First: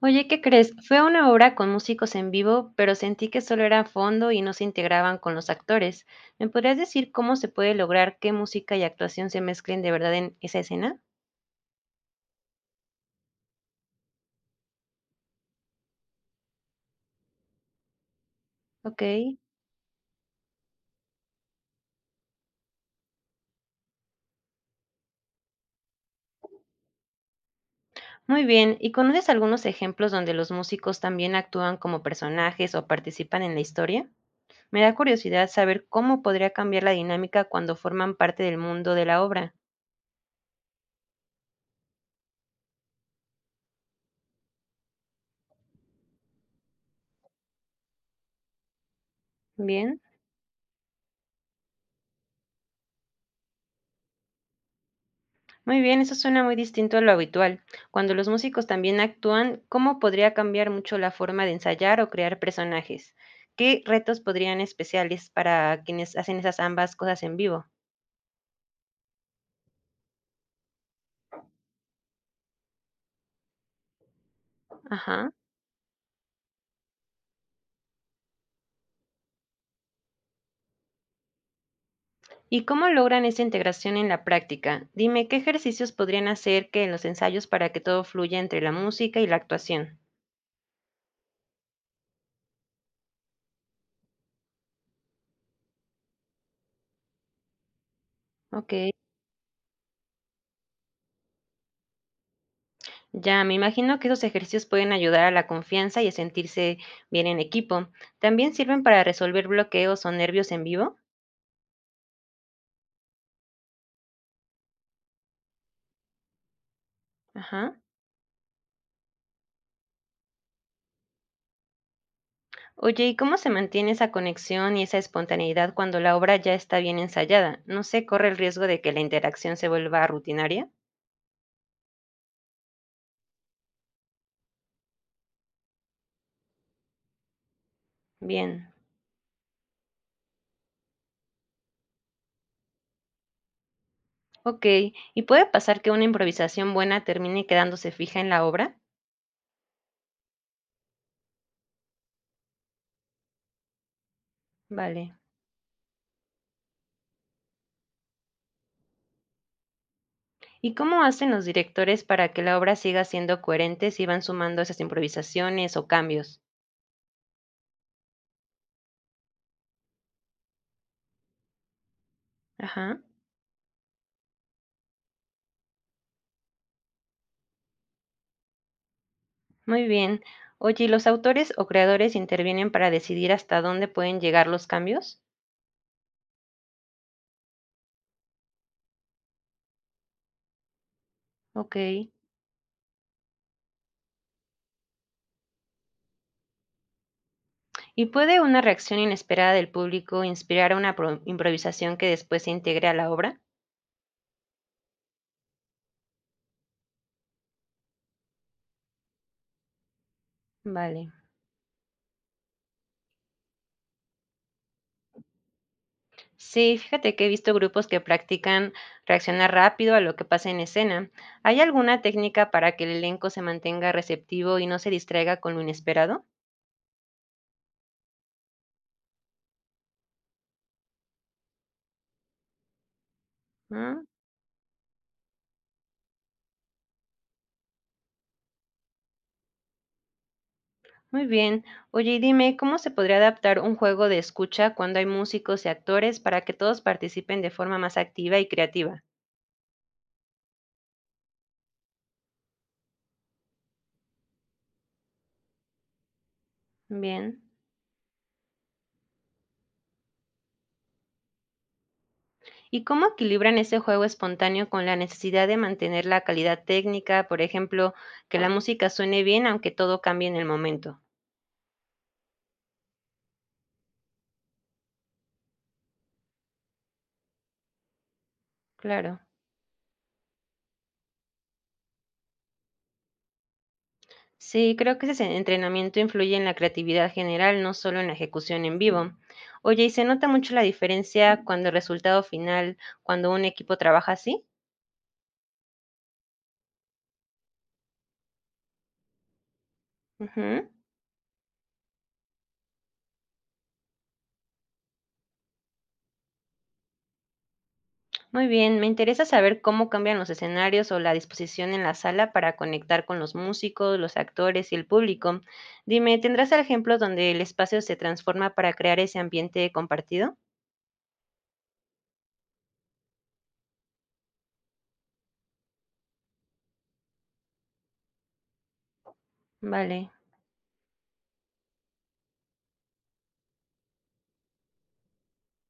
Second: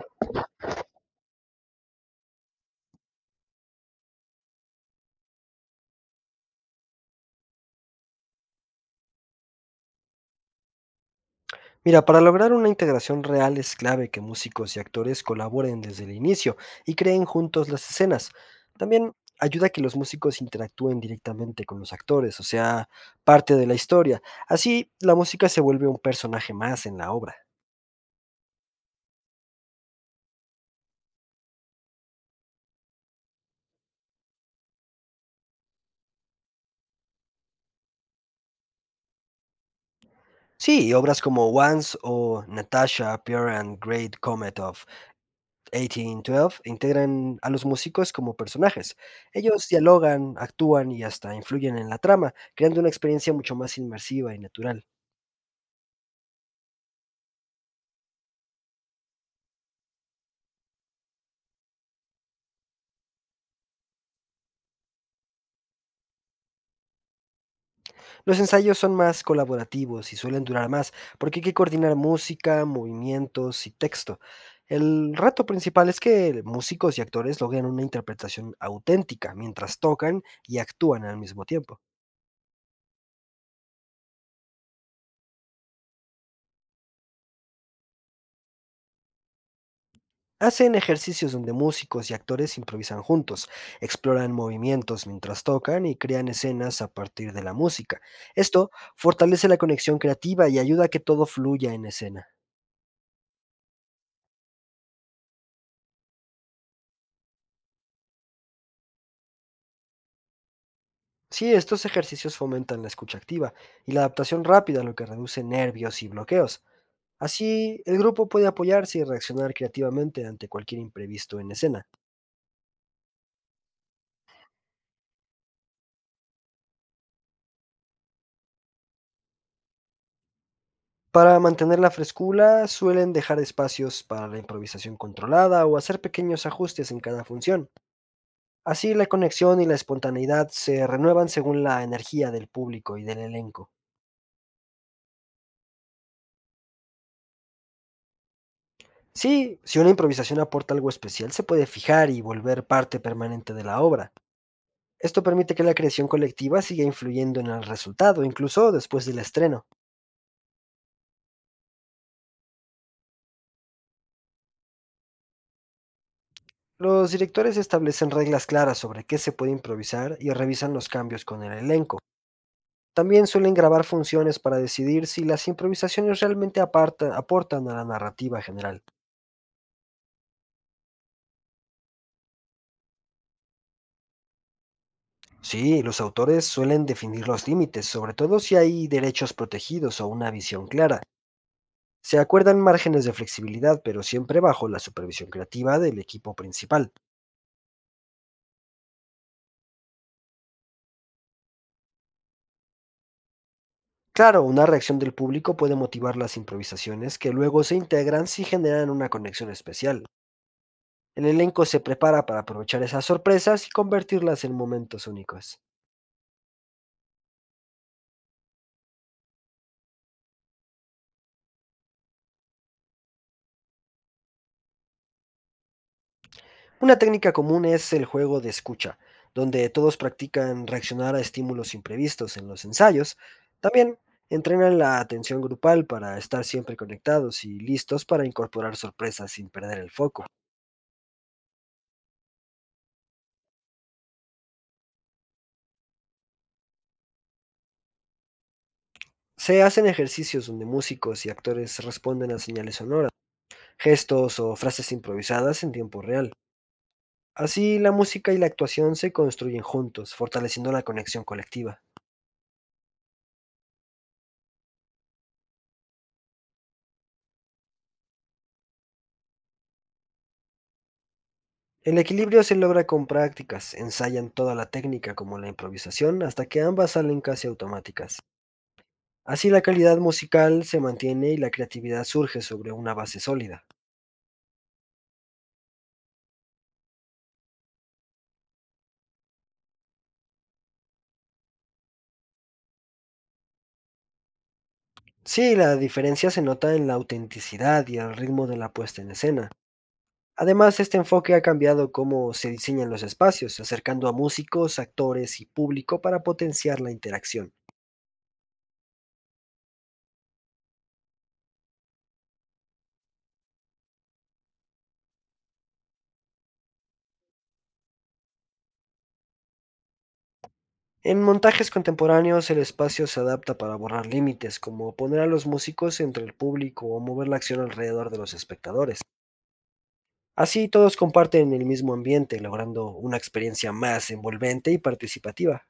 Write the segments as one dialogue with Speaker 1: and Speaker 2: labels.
Speaker 1: Oye, ¿qué crees? Fue una obra con músicos en vivo, pero sentí que solo era fondo y no se integraban con los actores. ¿Me podrías decir cómo se puede lograr que música y actuación se mezclen de verdad en esa escena?
Speaker 2: Mira, para lograr una integración real es clave que músicos y actores colaboren desde el inicio y creen juntos las escenas.
Speaker 1: Ok,
Speaker 2: También ayuda a que los músicos interactúen directamente con los actores, o sea, parte de la historia. Así, la música se vuelve un personaje más en la obra.
Speaker 1: muy bien. ¿Y conoces algunos ejemplos donde los músicos también actúan como personajes o participan en la historia? Me da curiosidad saber cómo podría cambiar la dinámica cuando forman parte del mundo de la obra.
Speaker 2: Sí, obras como Once o Natasha Pure and Great Comet of 1812 integran a los músicos como personajes. Ellos
Speaker 1: Bien.
Speaker 2: dialogan, actúan y hasta influyen en la trama, creando una experiencia mucho más inmersiva y natural.
Speaker 1: Muy bien, eso suena muy distinto a lo habitual. Cuando los músicos también actúan, ¿cómo podría cambiar mucho la forma de ensayar o crear personajes? ¿Qué retos podrían especiales para quienes hacen esas ambas cosas en vivo?
Speaker 2: Los ensayos son más colaborativos y suelen durar más, porque hay que coordinar música, movimientos y texto. El
Speaker 1: Ajá.
Speaker 2: reto principal es que músicos y actores logren una interpretación auténtica mientras tocan y actúan al mismo tiempo.
Speaker 1: ¿Y cómo logran esa integración en la práctica? Dime, ¿qué ejercicios podrían hacer que en los ensayos para que todo fluya entre la música y la actuación?
Speaker 2: Hacen ejercicios donde músicos y actores improvisan juntos, exploran movimientos mientras tocan y crean escenas a partir de la música. Esto
Speaker 1: Ok.
Speaker 2: fortalece la conexión creativa y ayuda a que todo fluya en escena.
Speaker 1: Ya, me imagino que esos ejercicios pueden ayudar a la confianza y a sentirse bien en equipo. ¿También sirven para resolver bloqueos o nervios en vivo?
Speaker 2: Sí, estos ejercicios fomentan la escucha activa y la adaptación rápida, lo que reduce nervios y bloqueos.
Speaker 1: Ajá.
Speaker 2: Así, el grupo puede apoyarse y reaccionar creativamente ante cualquier imprevisto en escena.
Speaker 1: Oye, ¿y cómo se mantiene esa conexión y esa espontaneidad cuando la obra ya está bien ensayada? ¿No se corre el riesgo de que la interacción se vuelva rutinaria?
Speaker 2: Para mantener la frescura, suelen dejar espacios para la improvisación controlada o hacer pequeños ajustes en cada función.
Speaker 1: Bien,
Speaker 2: Así la conexión y la espontaneidad se renuevan según la energía del público y del elenco.
Speaker 1: ok. ¿Y puede pasar que una improvisación buena termine quedándose fija en la obra?
Speaker 2: Sí, si una improvisación aporta algo especial, se puede fijar y volver parte permanente de la obra.
Speaker 1: Vale.
Speaker 2: Esto permite que la creación colectiva siga influyendo en el resultado, incluso después del estreno.
Speaker 1: ¿Y cómo hacen los directores para que la obra siga siendo coherente si van sumando esas improvisaciones o cambios?
Speaker 2: Los directores establecen reglas claras sobre qué se puede improvisar y revisan los cambios con el elenco.
Speaker 1: Ajá,
Speaker 2: También suelen grabar funciones para decidir si las improvisaciones realmente aportan a la narrativa general.
Speaker 1: muy bien. Oye, ¿y los autores o creadores intervienen para decidir hasta dónde pueden llegar los cambios?
Speaker 2: Sí, los autores suelen definir los límites, sobre todo si hay derechos protegidos o una visión clara.
Speaker 1: Ok.
Speaker 2: Se acuerdan márgenes de flexibilidad, pero siempre bajo la supervisión creativa del equipo principal.
Speaker 1: ¿Y puede una reacción inesperada del público inspirar a una improvisación que después se integre a la obra?
Speaker 2: Claro, una reacción del público puede motivar las improvisaciones que luego se integran si generan una conexión especial.
Speaker 1: Vale.
Speaker 2: El elenco se prepara para aprovechar esas sorpresas y convertirlas en momentos únicos.
Speaker 1: Sí, fíjate que he visto grupos que practican reaccionar rápido a lo que pasa en escena. ¿Hay alguna técnica para que el elenco se mantenga receptivo y no se distraiga con lo inesperado?
Speaker 2: Una técnica común es el juego de escucha, donde todos practican reaccionar a estímulos imprevistos en los ensayos. También
Speaker 1: Ah,
Speaker 2: entrenan la atención grupal para estar siempre conectados y listos para incorporar sorpresas sin perder el foco.
Speaker 1: muy bien. Oye, y dime, ¿cómo se podría adaptar un juego de escucha cuando hay músicos y actores para que todos participen de forma más activa y creativa?
Speaker 2: Se hacen ejercicios donde músicos y actores responden a señales sonoras, gestos o frases improvisadas en tiempo real.
Speaker 1: Bien.
Speaker 2: Así la música y la actuación se construyen juntos, fortaleciendo la conexión colectiva.
Speaker 1: ¿Y cómo equilibran ese juego espontáneo con la necesidad de mantener la calidad técnica? Por ejemplo, que la música suene bien aunque todo cambie en el momento.
Speaker 2: El equilibrio se logra con prácticas, ensayan toda la técnica como la improvisación hasta que ambas salen casi automáticas.
Speaker 1: Claro.
Speaker 2: Así la calidad musical se mantiene y la creatividad surge sobre una base sólida.
Speaker 1: Sí, creo que ese entrenamiento influye en la creatividad general, no solo en la ejecución en vivo. Oye, ¿y se nota mucho la diferencia cuando el resultado final, cuando un equipo trabaja así?
Speaker 2: Sí, la diferencia se nota en la autenticidad y el ritmo de la puesta en escena.
Speaker 1: Ujú.
Speaker 2: Además, este enfoque ha cambiado cómo se diseñan los espacios, acercando a músicos, actores y público para potenciar la interacción.
Speaker 1: Muy bien, me interesa saber cómo cambian los escenarios o la disposición en la sala para conectar con los músicos, los actores y el público. Dime, ¿tendrás ejemplos donde el espacio se transforma para crear ese ambiente compartido?
Speaker 2: En montajes contemporáneos, el espacio se adapta para borrar límites, como poner a los músicos entre el público o mover la acción alrededor de los espectadores.
Speaker 1: Vale.
Speaker 2: Así todos comparten el mismo ambiente, logrando una experiencia más envolvente y participativa.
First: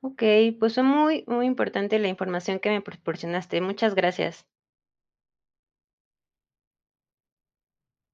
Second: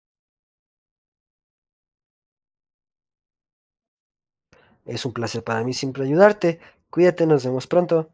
Speaker 1: Ok, pues fue muy, muy importante la información que me proporcionaste. Muchas gracias.
Speaker 2: Es un placer para mí siempre ayudarte. Cuídate, nos vemos pronto.